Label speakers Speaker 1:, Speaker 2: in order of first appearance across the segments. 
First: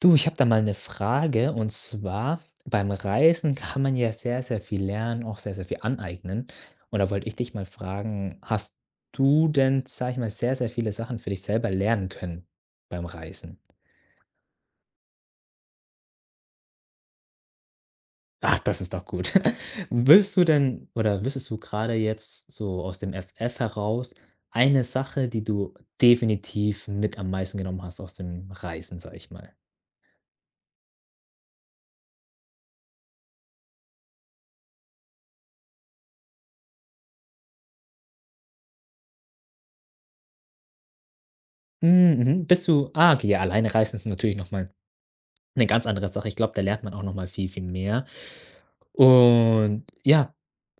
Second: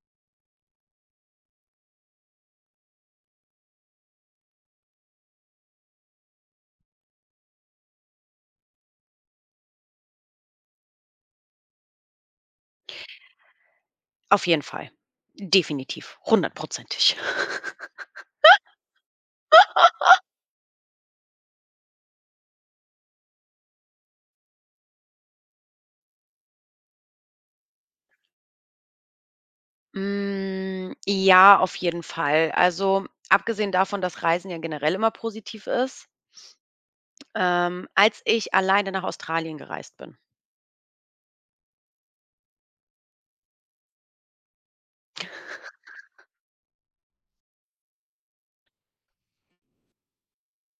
Speaker 1: Du, ich habe da mal eine Frage, und zwar beim Reisen kann man ja sehr, sehr viel lernen, auch sehr, sehr viel aneignen. Und da wollte ich dich mal fragen, hast du denn, sage ich mal, sehr, sehr viele Sachen für dich selber lernen können beim Reisen?
Speaker 2: Auf jeden Fall, definitiv, hundertprozentig.
Speaker 1: Ach, das ist doch gut. Würdest du denn oder wüsstest du gerade jetzt so aus dem FF heraus eine Sache, die du definitiv mit am meisten genommen hast aus dem Reisen, sage ich mal?
Speaker 2: Ja, auf jeden Fall. Also, abgesehen davon, dass Reisen ja generell immer positiv ist, als ich alleine nach Australien gereist bin.
Speaker 1: Hm, mhm. Okay, ja, alleine reisen ist natürlich noch mal 'ne ganz andere Sache. Ich glaube, da lernt man auch noch mal viel, viel mehr. Und ja,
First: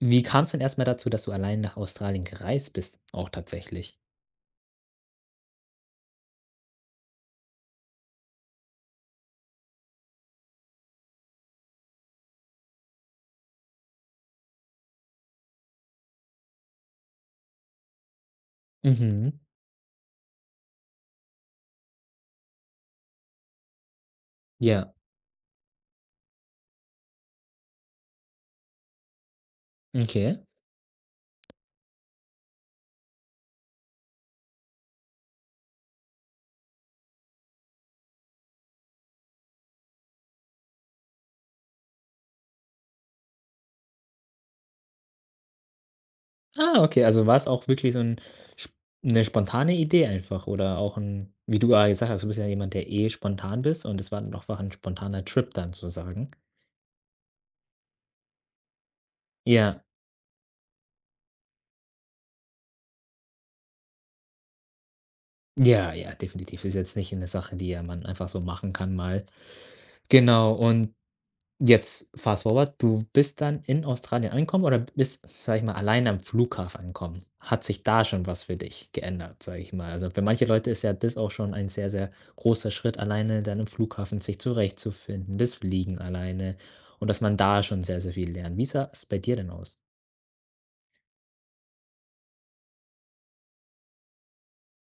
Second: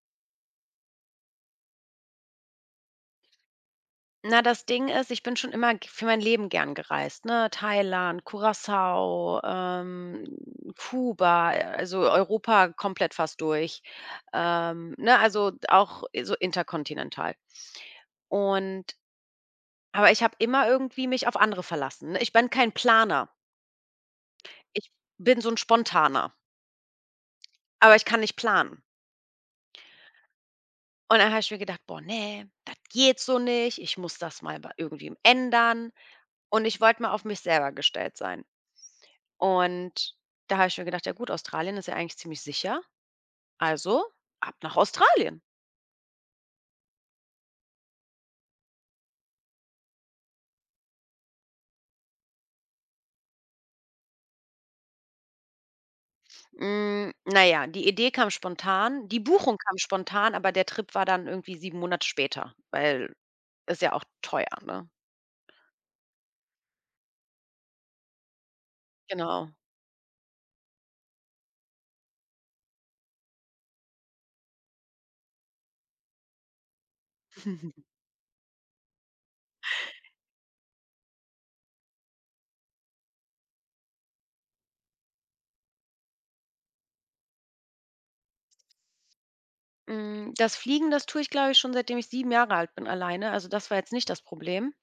Speaker 1: wie kam's denn erst mal dazu, dass du allein nach Australien gereist bist auch tatsächlich?
Speaker 2: Na, das Ding ist, ich bin schon immer g für mein Leben gern gereist, ne? Thailand, Curaçao, Kuba, also Europa komplett fast durch. Ne, also auch so interkontinental. Und
Speaker 1: Mhm.
Speaker 2: Aber ich habe immer irgendwie mich auf andere verlassen, ne? Ich bin kein Planer. Ich
Speaker 1: Ja,
Speaker 2: bin so 'n Spontaner, aber ich kann nicht planen.
Speaker 1: okay.
Speaker 2: Und dann habe ich mir gedacht: „Boah, ne, das geht so nicht. Ich muss das mal bei irgendwem ändern." Und ich wollte mal auf mich selber gestellt sein. Und da habe ich mir gedacht: „Ja gut, Australien ist ja eigentlich ziemlich sicher, also ab nach Australien."
Speaker 1: Ah, okay, also war's auch wirklich so 'n sp 'ne spontane Idee, einfach, oder auch 'n, wie du ja gesagt hast, du bist ja jemand, der eh spontan bist, und es war dann einfach 'n spontaner Trip dann sozusagen.
Speaker 2: Na ja, die Idee kam spontan, die Buchung kam
Speaker 1: Ja,
Speaker 2: spontan, aber der Trip war dann irgendwie 7 Monate später, weil ist ja auch teuer, ne?
Speaker 1: ja, ja, definitiv. Ist jetzt nicht 'ne Sache, die ja man einfach so machen kann mal.
Speaker 2: Genau.
Speaker 1: Genau. Und jetzt fast forward, du bist dann in Australien angekommen oder bist, sage ich mal, alleine am Flughafen angekommen. Hat sich da schon was für dich geändert, sage ich mal? Also für manche Leute ist ja das auch schon ein sehr, sehr großer Schritt, alleine dann im Flughafen sich zurechtzufinden, das Fliegen alleine, und dass man da schon sehr, sehr viel lernt. Wie sah es bei dir denn aus?
Speaker 2: Hm, das Fliegen, das tue ich, glaube ich, schon seitdem ich 7 Jahre alt bin alleine. Also, das war jetzt nicht das Problem.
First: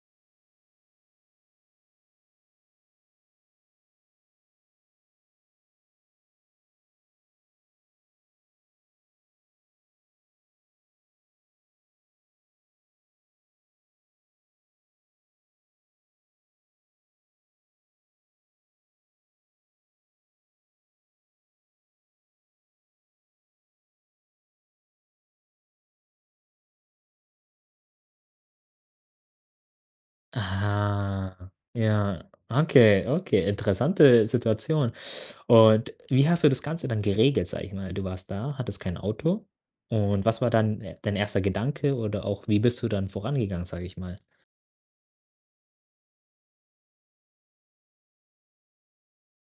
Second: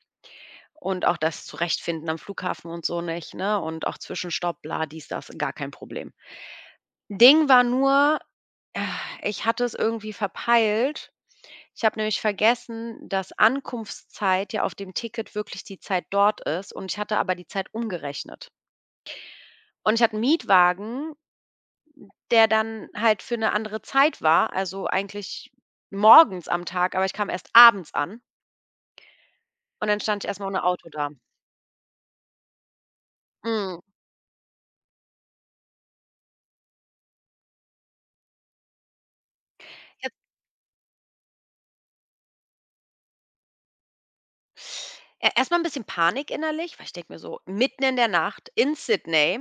Speaker 2: Und auch das Zurechtfinden am Flughafen und so nicht, ne? Und auch Zwischenstopp, bla, dies, das, gar kein Problem. Ding war nur, äh, ich hatte es irgendwie verpeilt. Ich habe nämlich vergessen, dass Ankunftszeit ja auf dem Ticket wirklich die Zeit dort ist und ich hatte aber die Zeit umgerechnet. Und ich hatte 'n Mietwagen, der dann halt für eine andere Zeit war, also eigentlich morgens am Tag, aber ich kam erst abends an. Und dann stand ich erst mal ohne Auto da.
Speaker 1: Aha, ja. Okay, okay,
Speaker 2: Mhm.
Speaker 1: interessante Situation. Und wie hast du das Ganze dann geregelt, sag ich mal? Du warst da, hattest kein Auto.
Speaker 2: Ich
Speaker 1: Und was war dann e dein erster Gedanke, oder auch wie bist du dann vorangegangen, sag ich mal?
Speaker 2: e erst mal 'n bisschen Panik innerlich, weil ich denke mir so, mitten in der Nacht in Sydney.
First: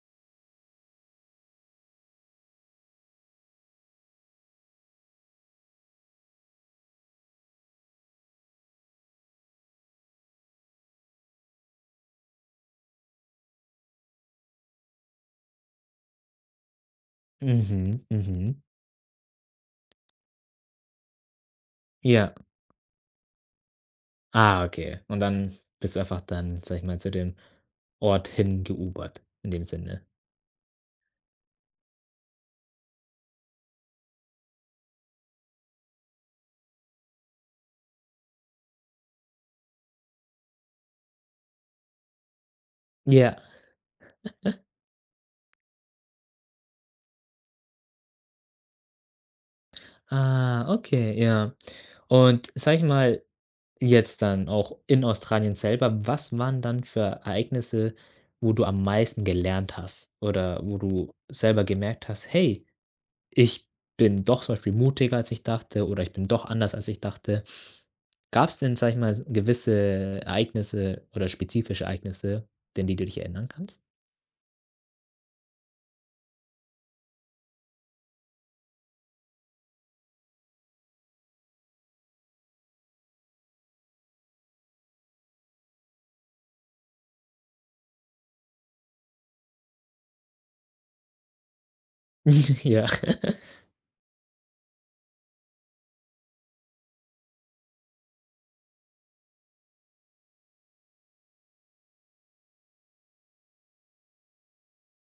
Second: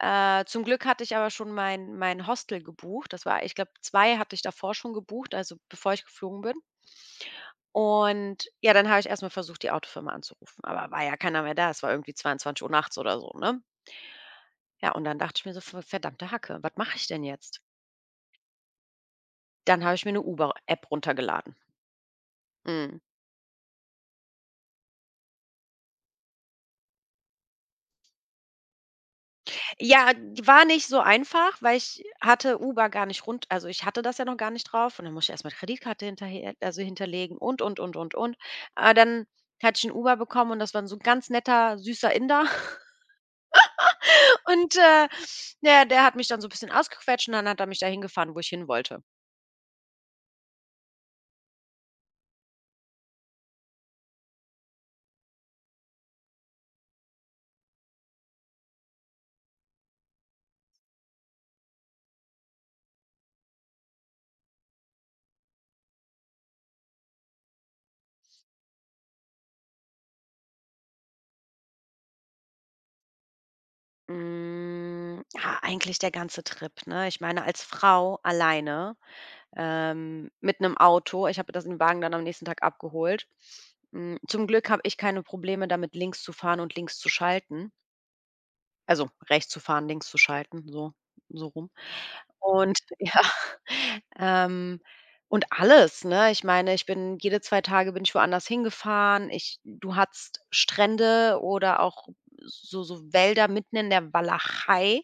Speaker 2: Zum Glück hatte ich aber schon mein Hostel gebucht. Das war, ich glaube, 2 hatte ich davor schon gebucht, also bevor ich geflogen bin. Und ja, dann habe ich erst mal versucht, die Autofirma anzurufen, aber war ja keiner mehr da. Es war irgendwie 22 Uhr nachts oder so, ne? Ja, und dann dachte ich mir so: „V Verdammte Hacke, was mache ich denn jetzt?"
Speaker 1: Mhm, mhm.
Speaker 2: Dann habe ich mir 'ne Uber-App runtergeladen.
Speaker 1: Ja.
Speaker 2: Mhm.
Speaker 1: Ah, okay. Und dann bist du einfach dann, sag ich mal, zu dem Ort hingeUbert in dem Sinne.
Speaker 2: Ja, die war nicht so einfach, weil ich hatte Uber gar nicht rund, also, ich hatte das ja noch gar nicht drauf und dann musste ich erstmal Kreditkarte hinterher, also, hinterlegen und, und. Aber dann hatte ich einen Uber bekommen und das war so ein ganz netter, süßer Inder
Speaker 1: Ja.
Speaker 2: und, der hat mich dann so ein bisschen ausgequetscht und dann hat er mich dahin gefahren, wo ich hinwollte.
Speaker 1: Ah, okay, ja. Und sag ich mal, jetzt dann auch in Australien selber, was waren dann für Ereignisse, wo du am meisten gelernt hast oder wo du selber gemerkt hast: „Hey, ich bin doch zum Beispiel mutiger, als ich dachte“, oder „Ich bin doch anders, als ich dachte“? Gab es denn, sage ich mal, s gewisse Ereignisse oder spezifische Ereignisse, denn die du dich erinnern kannst?
Speaker 2: Hm, ja, eigentlich der ganze Trip, ne? Ich meine, als Frau alleine, mit einem Auto. Ich habe das, den Wagen dann am nächsten Tag abgeholt. Hm, zum Glück habe ich keine Probleme damit, links zu fahren und links zu schalten. Also, rechts zu fahren, links zu schalten, so rum. Und
Speaker 1: Ja.
Speaker 2: ja, ähm, und alles, ne? Ich meine, ich bin jede 2 Tage bin ich woanders hingefahren. Ich, du hattest Strände oder auch so Wälder mitten in der Walachei.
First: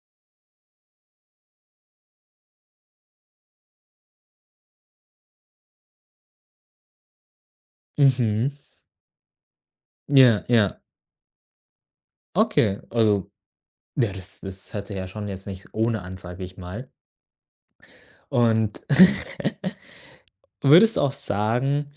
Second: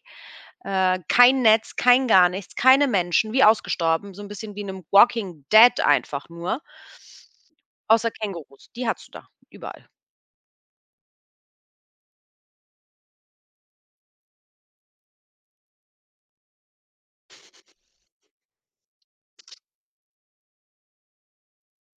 Speaker 2: Kein Netz, kein gar nichts, keine Menschen, wie ausgestorben, so 'n bisschen wie in 'nem Walking Dead einfach nur, außer
Speaker 1: Mhm.
Speaker 2: Kängurus, die hattest du da, überall.
Speaker 1: Ja, ja. Okay, also, ja, das hört sich ja schon jetzt nicht ohne an, sage ich mal. Und würdest du auch sagen,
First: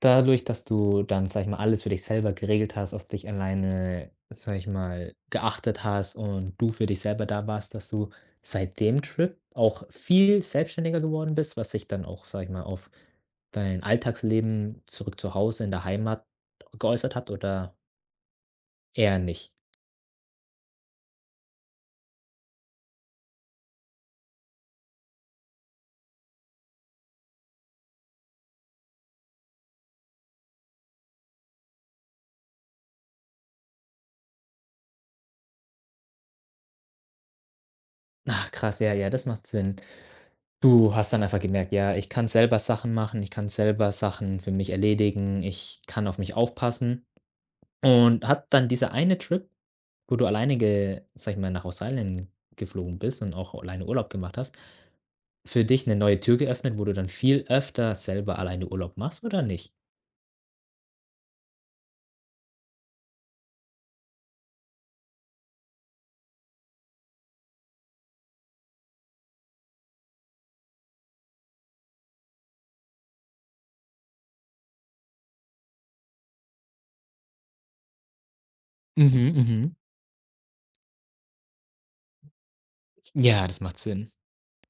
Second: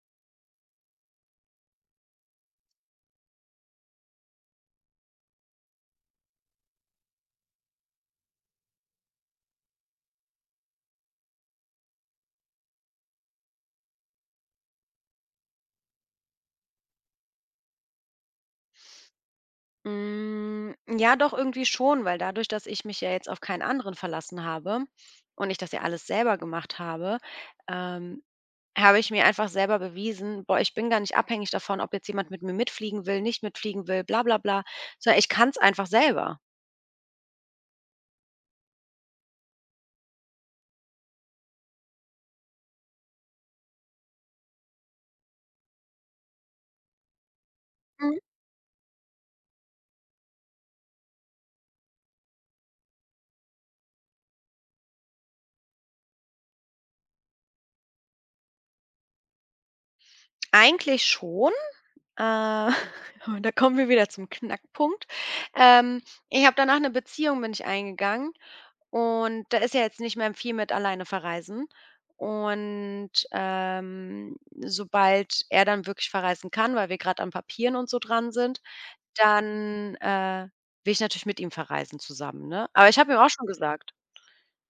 Speaker 1: dadurch, dass du dann, sage ich mal, alles für dich selber geregelt hast, auf dich alleine, sage ich mal, geachtet hast und du für dich selber da warst, dass du seit dem Trip auch viel selbstständiger geworden bist, was sich dann auch, sage ich mal, auf dein Alltagsleben zurück zu Hause in der Heimat geäußert hat oder eher nicht?
Speaker 2: Hm, ja, doch irgendwie schon, weil dadurch, dass ich mich ja jetzt auf keinen anderen verlassen habe und ich das ja alles selber gemacht habe, ähm, habe ich mir einfach selber bewiesen: „Boah, ich bin gar nicht abhängig davon, ob jetzt jemand mit mir mitfliegen will, nicht mitfliegen will, bla bla bla, sondern ich kann's einfach selber."
Speaker 1: Ach krass, ja, ja, das macht Sinn. Du hast dann einfach gemerkt: „Ja, ich kann selber Sachen machen, ich kann selber Sachen für mich erledigen, ich kann auf mich aufpassen.“
Speaker 2: Mhm,
Speaker 1: Und hat dann dieser eine Trip, wo du alleine ge sage ich mal, nach Australien geflogen bist und auch alleine Urlaub gemacht hast, für dich eine neue Tür geöffnet, wo du dann viel öfter selber alleine Urlaub machst oder nicht?
Speaker 2: eigentlich schon. Äh, und da kommen wir wieder zum Knackpunkt. Ähm, Ich habe danach eine Beziehung bin ich eingegangen und da ist ja jetzt nicht mehr viel mit alleine verreisen. Und, sobald er dann wirklich verreisen kann, weil wir gerade an Papieren und so dran sind,
Speaker 1: Mhm, mhm.
Speaker 2: dann, will ich natürlich mit ihm verreisen zusammen, ne? Aber ich habe ihm auch
Speaker 1: Ja,
Speaker 2: schon
Speaker 1: das macht
Speaker 2: gesagt,
Speaker 1: Sinn.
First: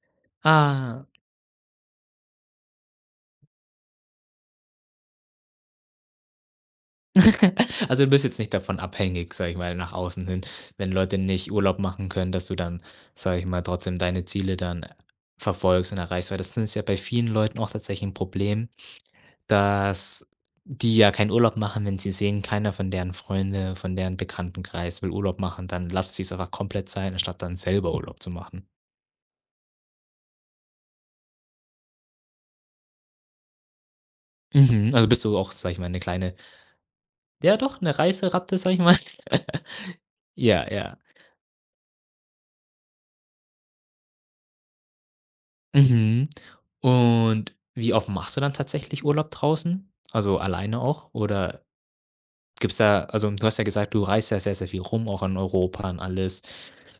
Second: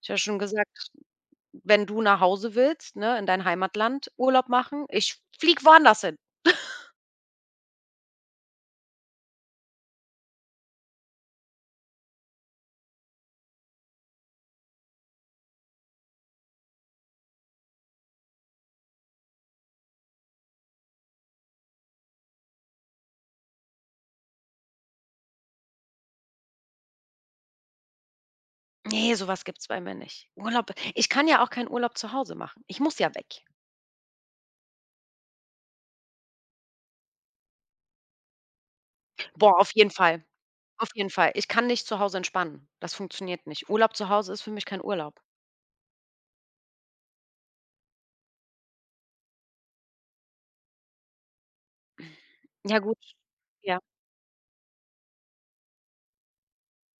Speaker 2: ich habe schon gesagt:
Speaker 1: Ah.
Speaker 2: „Wenn du nach Hause willst, ne, in dein Heimatland Urlaub machen, ich fliege woanders hin."
Speaker 1: Also, du bist jetzt nicht davon abhängig, sage ich mal, nach außen hin, wenn Leute nicht Urlaub machen können, dass du dann, sage ich mal, trotzdem deine Ziele dann verfolgst und erreichst, weil das ist ja bei vielen Leuten auch tatsächlich ein Problem, dass die ja keinen Urlaub machen, wenn sie sehen, keiner von deren Freunde, von deren Bekanntenkreis will Urlaub machen, dann lasst sie es einfach komplett sein, anstatt dann selber Urlaub zu machen.
Speaker 2: Nee, sowas gibt's bei mir nicht. Urlaub, ich kann ja auch keinen Urlaub zu Hause machen. Ich muss ja weg.
Speaker 1: Mhm, also bist du auch, sage ich mal, eine kleine, ja doch, eine Reiseratte, sage ich mal.
Speaker 2: Boah, auf jeden Fall.
Speaker 1: Ja,
Speaker 2: Auf
Speaker 1: ja.
Speaker 2: jeden Fall. Ich kann nicht zu Hause entspannen. Das funktioniert nicht. Urlaub zu Hause ist für mich kein Urlaub.
Speaker 1: Mhm. Und wie oft machst du dann tatsächlich Urlaub draußen? Also, alleine auch? Oder gibt's
Speaker 2: Ja gut.
Speaker 1: da, also, du hast ja
Speaker 2: Ja.
Speaker 1: gesagt, du reist ja sehr, sehr viel rum, auch in Europa und alles.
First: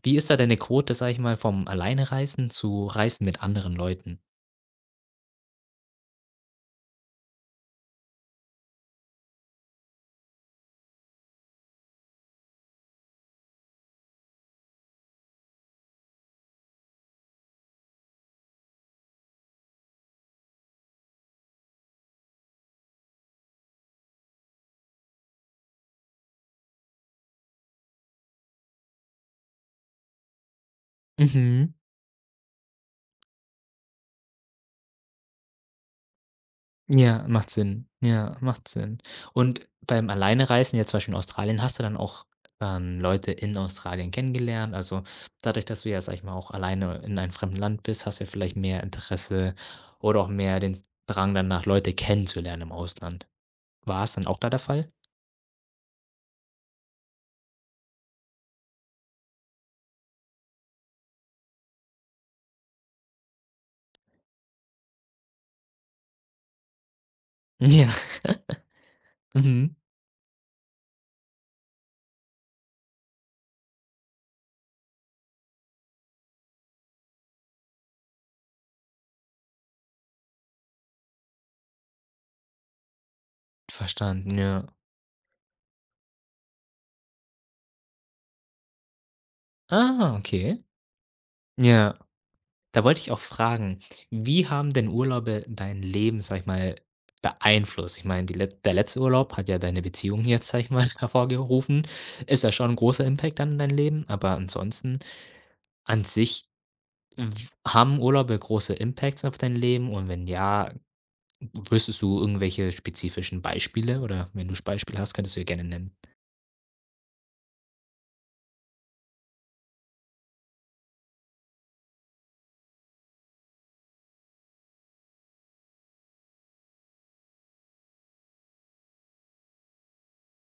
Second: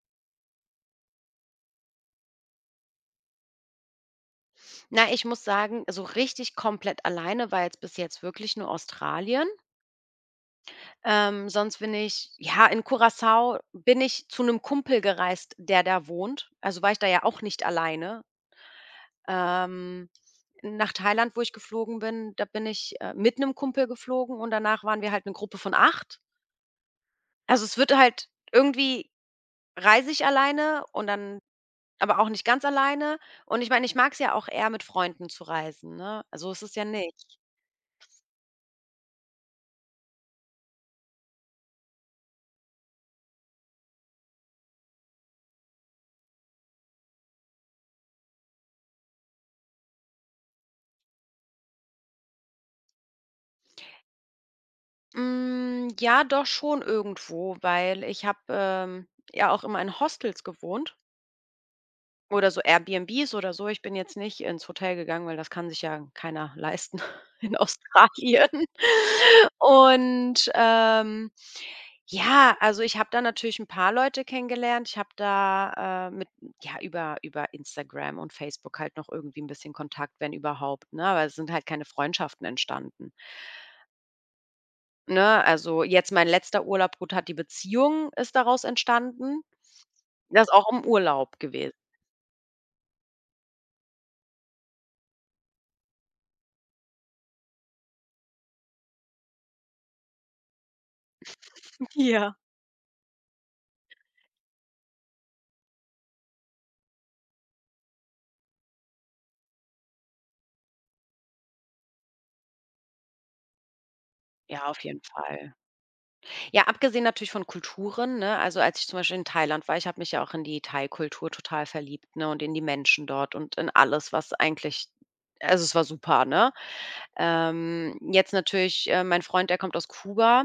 Speaker 1: Wie ist da deine Quote, sage ich mal, vom Alleinereisen zu Reisen mit anderen Leuten?
Speaker 2: Na, ich muss sagen, so richtig komplett alleine war jetzt bis jetzt wirklich nur Australien. Sonst bin ich ja, in Curaçao bin ich zu einem Kumpel gereist, der da wohnt. Also, war ich da ja auch nicht alleine. Ähm, Nach Thailand, wo ich geflogen bin, da bin ich, mit einem Kumpel geflogen und danach waren wir halt eine Gruppe von 8. Also, es wird halt irgendwie, reise ich alleine und dann
Speaker 1: Mhm.
Speaker 2: aber auch nicht ganz alleine. Und ich meine, ich mag es ja auch eher mit Freunden zu reisen, ne? So ist es ja
Speaker 1: Ja,
Speaker 2: nicht.
Speaker 1: macht Sinn. Ja, macht Sinn. Und beim Alleinereisen, jetzt zum Beispiel in Australien, hast du dann auch, Leute in Australien kennengelernt? Also, dadurch, dass du ja, sag ich mal, auch alleine in einem fremden Land bist, hast du ja vielleicht mehr Interesse oder auch mehr den Drang danach, Leute kennenzulernen im Ausland. War es dann auch da der Fall?
Speaker 2: Hm, ja, doch schon irgendwo, weil ich habe, ja auch immer in Hostels gewohnt. Oder so Airbnbs oder so. Ich bin jetzt nicht ins Hotel gegangen, weil das kann sich ja keiner leisten in
Speaker 1: Ja.
Speaker 2: Australien.
Speaker 1: Mhm.
Speaker 2: Und, ja, also ich habe da natürlich ein paar Leute kennengelernt. Ich habe da, mit, ja, über Instagram und Facebook halt noch irgendwie ein bisschen Kontakt, wenn überhaupt, ne? Aber es sind halt keine Freundschaften entstanden,
Speaker 1: Verstanden, ja.
Speaker 2: ne? Also, jetzt mein letzter Urlaub, gut, hat die Beziehung ist daraus entstanden.
Speaker 1: Ah,
Speaker 2: Das ist
Speaker 1: okay.
Speaker 2: auch im Urlaub gewesen.
Speaker 1: Ja. Da wollte ich auch fragen, wie haben denn Urlaube dein Leben, sage ich mal, beeinflusst? Ich meine, die Let der letzte Urlaub hat ja deine Beziehung jetzt, sage ich mal, hervorgerufen.
Speaker 2: Ja.
Speaker 1: Ist ja schon ein großer Impact dann in dein Leben, aber ansonsten an sich, w haben Urlaube große Impacts auf dein Leben? Und wenn ja, wüsstest du irgendwelche spezifischen Beispiele, oder wenn du
Speaker 2: Ja, auf
Speaker 1: Beispiele
Speaker 2: jeden
Speaker 1: hast, könntest du ja
Speaker 2: Fall.
Speaker 1: gerne nennen.
Speaker 2: Ja, abgesehen natürlich von Kulturen, ne? Also, als ich zum Beispiel in Thailand war, ich habe mich ja auch in die Thai-Kultur total verliebt, ne, und in die Menschen dort und in alles, was eigentlich, also, es war super, ne? Jetzt natürlich, mein Freund, der kommt aus Kuba.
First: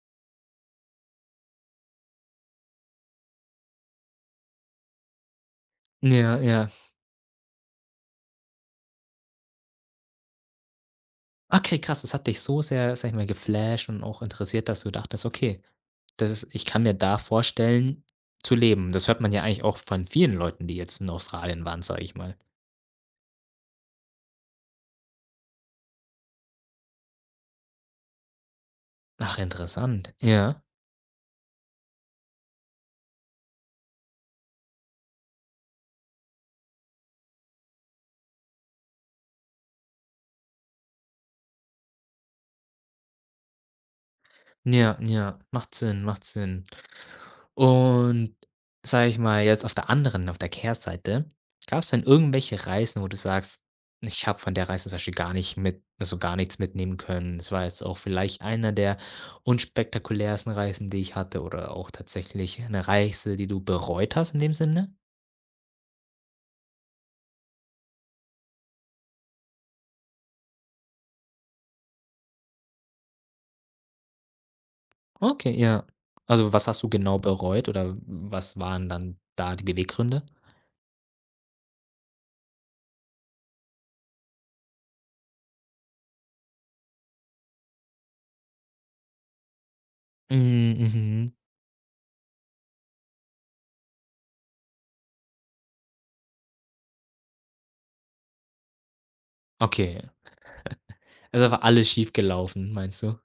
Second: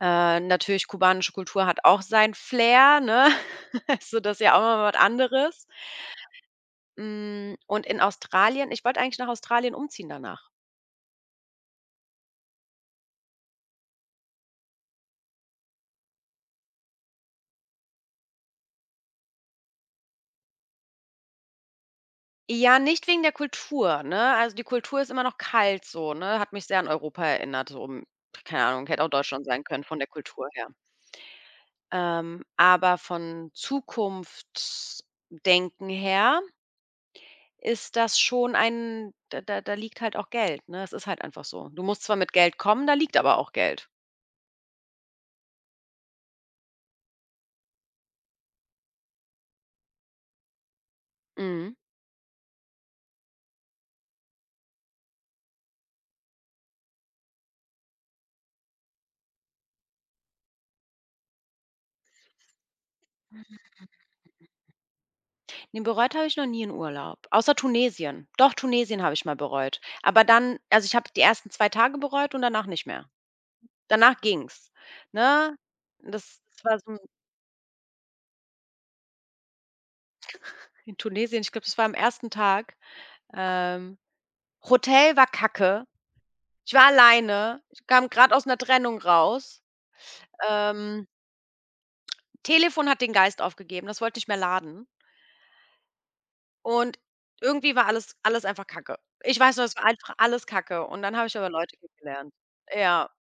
Speaker 2: Natürlich, kubanische Kultur hat auch sein Flair, ne? Also, das ist ja auch mal was anderes.
Speaker 1: Ja, ja.
Speaker 2: Hm, und in Australien, ich wollte eigentlich nach Australien umziehen danach.
Speaker 1: Okay, krass, das hat dich so sehr, sage ich mal, geflasht und auch interessiert, dass du dachtest: „Okay, das ist, ich kann mir da vorstellen, zu leben.“ Das hört man ja eigentlich auch von vielen Leuten, die jetzt in Australien waren, sage ich mal.
Speaker 2: Ja, nicht wegen der Kultur, ne? Also, die Kultur ist immer noch kalt so, ne? Hat mich sehr an Europa erinnert, so um, keine Ahnung, hätte auch
Speaker 1: Ach,
Speaker 2: Deutschland sein können von der
Speaker 1: interessant.
Speaker 2: Kultur
Speaker 1: Ja.
Speaker 2: her. Aber von Zukunftsdenken her ist das schon ein, da liegt halt auch Geld, ne? Es ist halt einfach so. Du musst zwar mit Geld kommen, da liegt aber auch Geld.
Speaker 1: Ja, ja, macht Sinn, macht Sinn. Und sage ich mal jetzt auf der anderen, auf der Kehrseite,
Speaker 2: Mhm.
Speaker 1: gab es denn irgendwelche Reisen, wo du sagst: „Ich habe von der Reise zum Beispiel gar nicht mit, also, gar nichts mitnehmen können. Das war jetzt auch vielleicht einer der unspektakulärsten Reisen, die ich hatte“, oder auch tatsächlich eine Reise, die du bereut hast in dem Sinne?
Speaker 2: Ne, bereut habe ich noch nie 'n Urlaub, außer Tunesien. Doch, Tunesien habe ich mal bereut. Aber dann, also, ich habe die ersten 2 Tage bereut und danach nicht mehr. Danach ging's,
Speaker 1: Okay,
Speaker 2: ne?
Speaker 1: ja.
Speaker 2: Das,
Speaker 1: Also,
Speaker 2: das
Speaker 1: was
Speaker 2: war
Speaker 1: hast du
Speaker 2: so 'n,
Speaker 1: genau bereut, oder was waren dann da die Beweggründe?
Speaker 2: in Tunesien, ich glaube, das war am ersten Tag. Ähm, Hotel war kacke. Ich war alleine. Ich kam grad aus 'ner Trennung raus.
Speaker 1: Hm,
Speaker 2: Ähm,
Speaker 1: mhm.
Speaker 2: Telefon hat den Geist aufgegeben, das wollte nicht mehr laden. Und irgendwie war alles einfach kacke. Ich weiß nur, es war
Speaker 1: Okay.
Speaker 2: einfach alles kacke und dann habe ich aber
Speaker 1: Also, war
Speaker 2: Leute
Speaker 1: alles schief
Speaker 2: kennengelernt.
Speaker 1: gelaufen, meinst
Speaker 2: Ja.
Speaker 1: du?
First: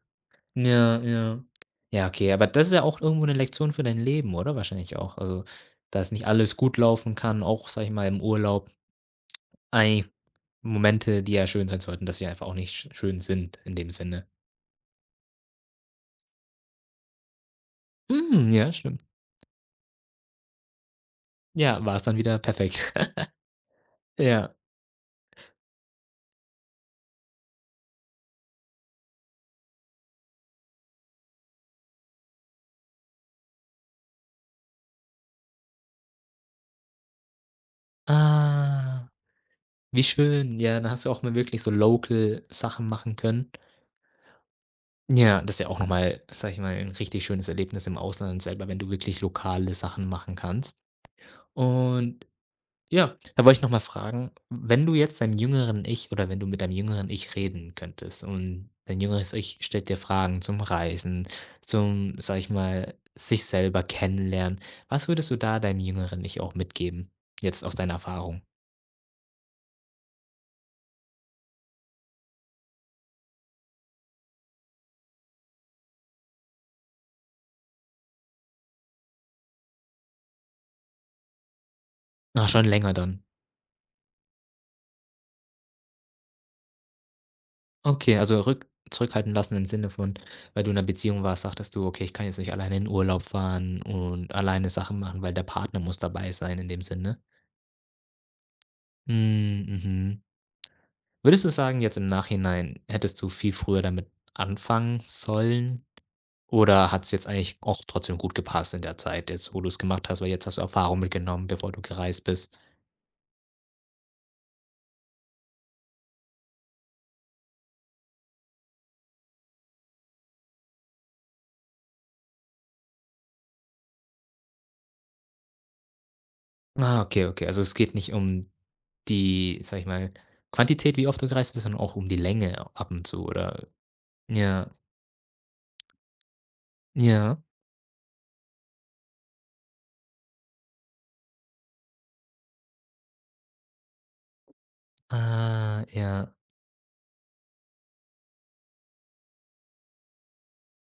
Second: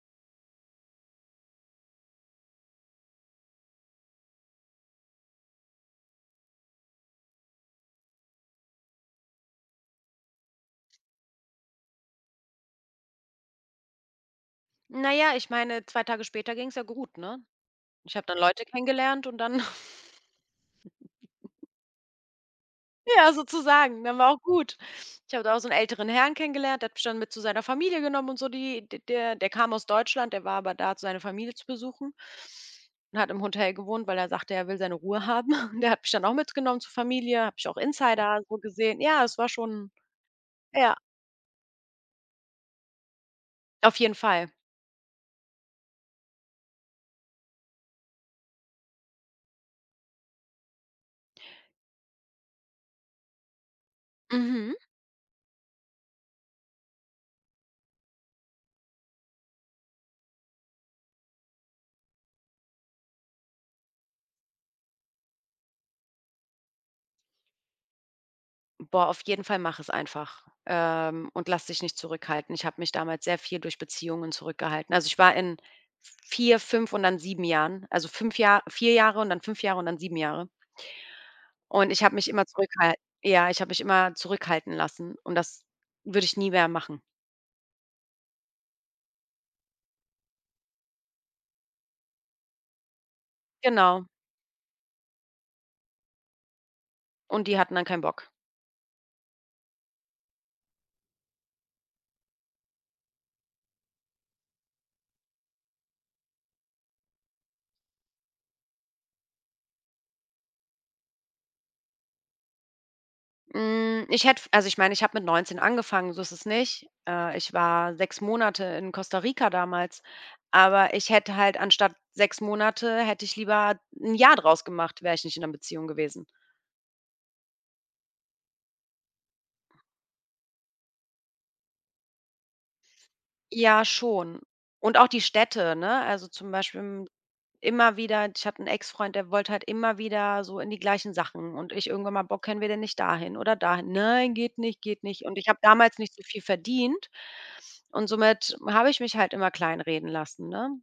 Speaker 1: Ja, ja. Ja, okay, aber das ist ja auch irgendwo 'ne Lektion für dein Leben, oder? Wahrscheinlich auch. Also, dass nicht alles gut laufen kann, auch, sage ich mal, im Urlaub. Ei, Momente, die ja schön sein sollten, dass sie einfach auch nicht schön sind in dem Sinne.
Speaker 2: Na ja, ich meine, 2 Tage später ging's ja gut, ne? Ich habe dann
Speaker 1: Hm,
Speaker 2: Leute
Speaker 1: ja, stimmt.
Speaker 2: kennengelernt und dann
Speaker 1: Ja, war's dann wieder perfekt.
Speaker 2: ja, sozusagen, dann war auch
Speaker 1: Ja.
Speaker 2: gut. Ich habe da auch so 'n älteren Herrn kennengelernt, der hat mich dann mit zu seiner Familie genommen und so, die d der kam aus Deutschland, der war aber da, seine Familie zu besuchen und hat im Hotel gewohnt, weil er sagte, er will seine Ruhe haben. Und der hat mich dann auch mitgenommen zur Familie, habe ich auch Insider so gesehen.
Speaker 1: Ah,
Speaker 2: Ja, es war schon,
Speaker 1: wie schön. Ja, dann
Speaker 2: ja,
Speaker 1: hast du auch mal wirklich so local Sachen machen können.
Speaker 2: auf jeden Fall.
Speaker 1: Ja, das ist ja auch noch mal, sage ich mal, 'n richtig schönes Erlebnis im Ausland selber, wenn du wirklich lokale Sachen machen kannst. Und ja, da wollte ich nochmal fragen,
Speaker 2: Mhm.
Speaker 1: wenn du jetzt deinem jüngeren Ich, oder wenn du mit deinem jüngeren Ich reden könntest und dein jüngeres Ich stellt dir Fragen zum Reisen, zum, sag ich mal, sich selber kennenlernen. Was würdest du da deinem jüngeren Ich auch mitgeben? Jetzt aus deiner Erfahrung.
Speaker 2: Boah, auf jeden Fall mach es einfach, und lass dich nicht zurückhalten. Ich habe mich damals sehr viel durch Beziehungen zurückgehalten. Also, ich war in 4, 5 und dann 7 Jahren. Also, 5 Jahre, 4 Jahre und dann 5 Jahre und dann 7 Jahre. Und ich habe mich immer
Speaker 1: Ah, schon länger
Speaker 2: zurückhal
Speaker 1: dann.
Speaker 2: ja, ich habe mich immer zurückhalten lassen und das würde ich nie mehr machen.
Speaker 1: Okay, also rück zurückhalten lassen im Sinne von, weil du in einer Beziehung warst, sagtest du: „Okay, ich kann jetzt nicht alleine in Urlaub fahren
Speaker 2: Genau.
Speaker 1: und alleine Sachen machen, weil der Partner muss dabei sein“, in dem Sinne?
Speaker 2: Und die hatten dann keinen Bock.
Speaker 1: Hm, mhm. Würdest du sagen, jetzt im Nachhinein hättest du viel früher damit anfangen sollen? Oder hat es jetzt eigentlich auch trotzdem gut gepasst in der Zeit jetzt, wo du's gemacht hast, weil jetzt hast du Erfahrung mitgenommen, bevor du gereist bist?
Speaker 2: Hm, ich hätte, also, ich meine, ich habe mit 19 angefangen, so ist es nicht. Ich war 6 Monate in Costa Rica damals, aber ich hätte halt, anstatt 6 Monate hätte ich lieber ein Jahr draus gemacht, wäre ich nicht in einer Beziehung gewesen.
Speaker 1: Ah, okay, okay. Also, es geht nicht um die, sage ich mal, Quantität, wie oft du gereist bist, sondern auch um die Länge ab und zu, oder?
Speaker 2: Ja, schon.
Speaker 1: Ja,
Speaker 2: Und auch die Städte, ne? Also, zum Beispiel, hm,
Speaker 1: ja.
Speaker 2: immer wieder, ich hatte einen Ex-Freund, der wollte halt immer wieder so in die gleichen Sachen und ich irgendwann mal: „Bock, können wir denn nicht dahin oder dahin?" „Nein, geht nicht, geht nicht." Und ich habe
Speaker 1: Ah,
Speaker 2: damals nicht so
Speaker 1: ja.
Speaker 2: viel verdient und somit habe ich mich halt immer kleinreden lassen, ne?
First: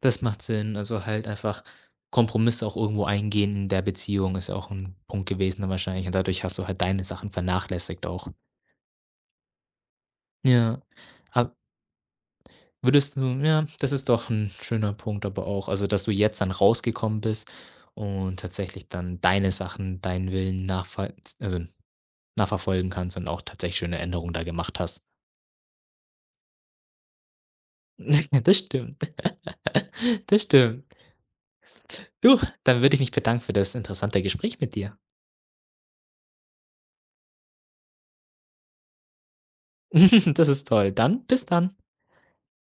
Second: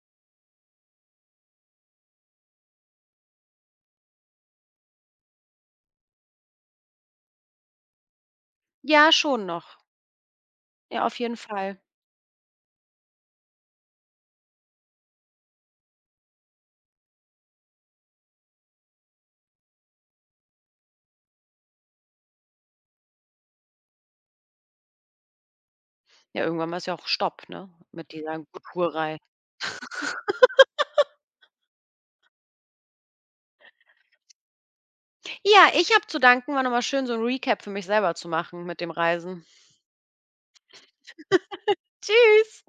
Speaker 1: Das macht Sinn. Also, halt einfach Kompromisse auch irgendwo eingehen in der Beziehung ist ja auch ein Punkt gewesen dann wahrscheinlich, und dadurch hast du halt deine Sachen vernachlässigt auch.
Speaker 2: Ja, schon noch.
Speaker 1: Ja.
Speaker 2: Ja, auf jeden
Speaker 1: Aber
Speaker 2: Fall.
Speaker 1: würdest du ja, das ist doch ein schöner Punkt aber auch, also, dass du jetzt dann rausgekommen bist und tatsächlich dann deine Sachen, deinen Willen nachver also, nachverfolgen kannst und auch tatsächlich schöne Änderungen da gemacht hast.
Speaker 2: Ja, irgendwann mal ist ja auch Stopp, ne, mit dieser
Speaker 1: Das stimmt.
Speaker 2: Gutuerei.
Speaker 1: Das stimmt. Du, dann würde ich mich bedanken für das interessante Gespräch mit dir.
Speaker 2: Ja, ich habe zu danken. War noch mal schön, so 'n Recap für mich selber zu machen mit dem Reisen.
Speaker 1: Das ist toll. Dann bis dann.
Speaker 2: Tschüss.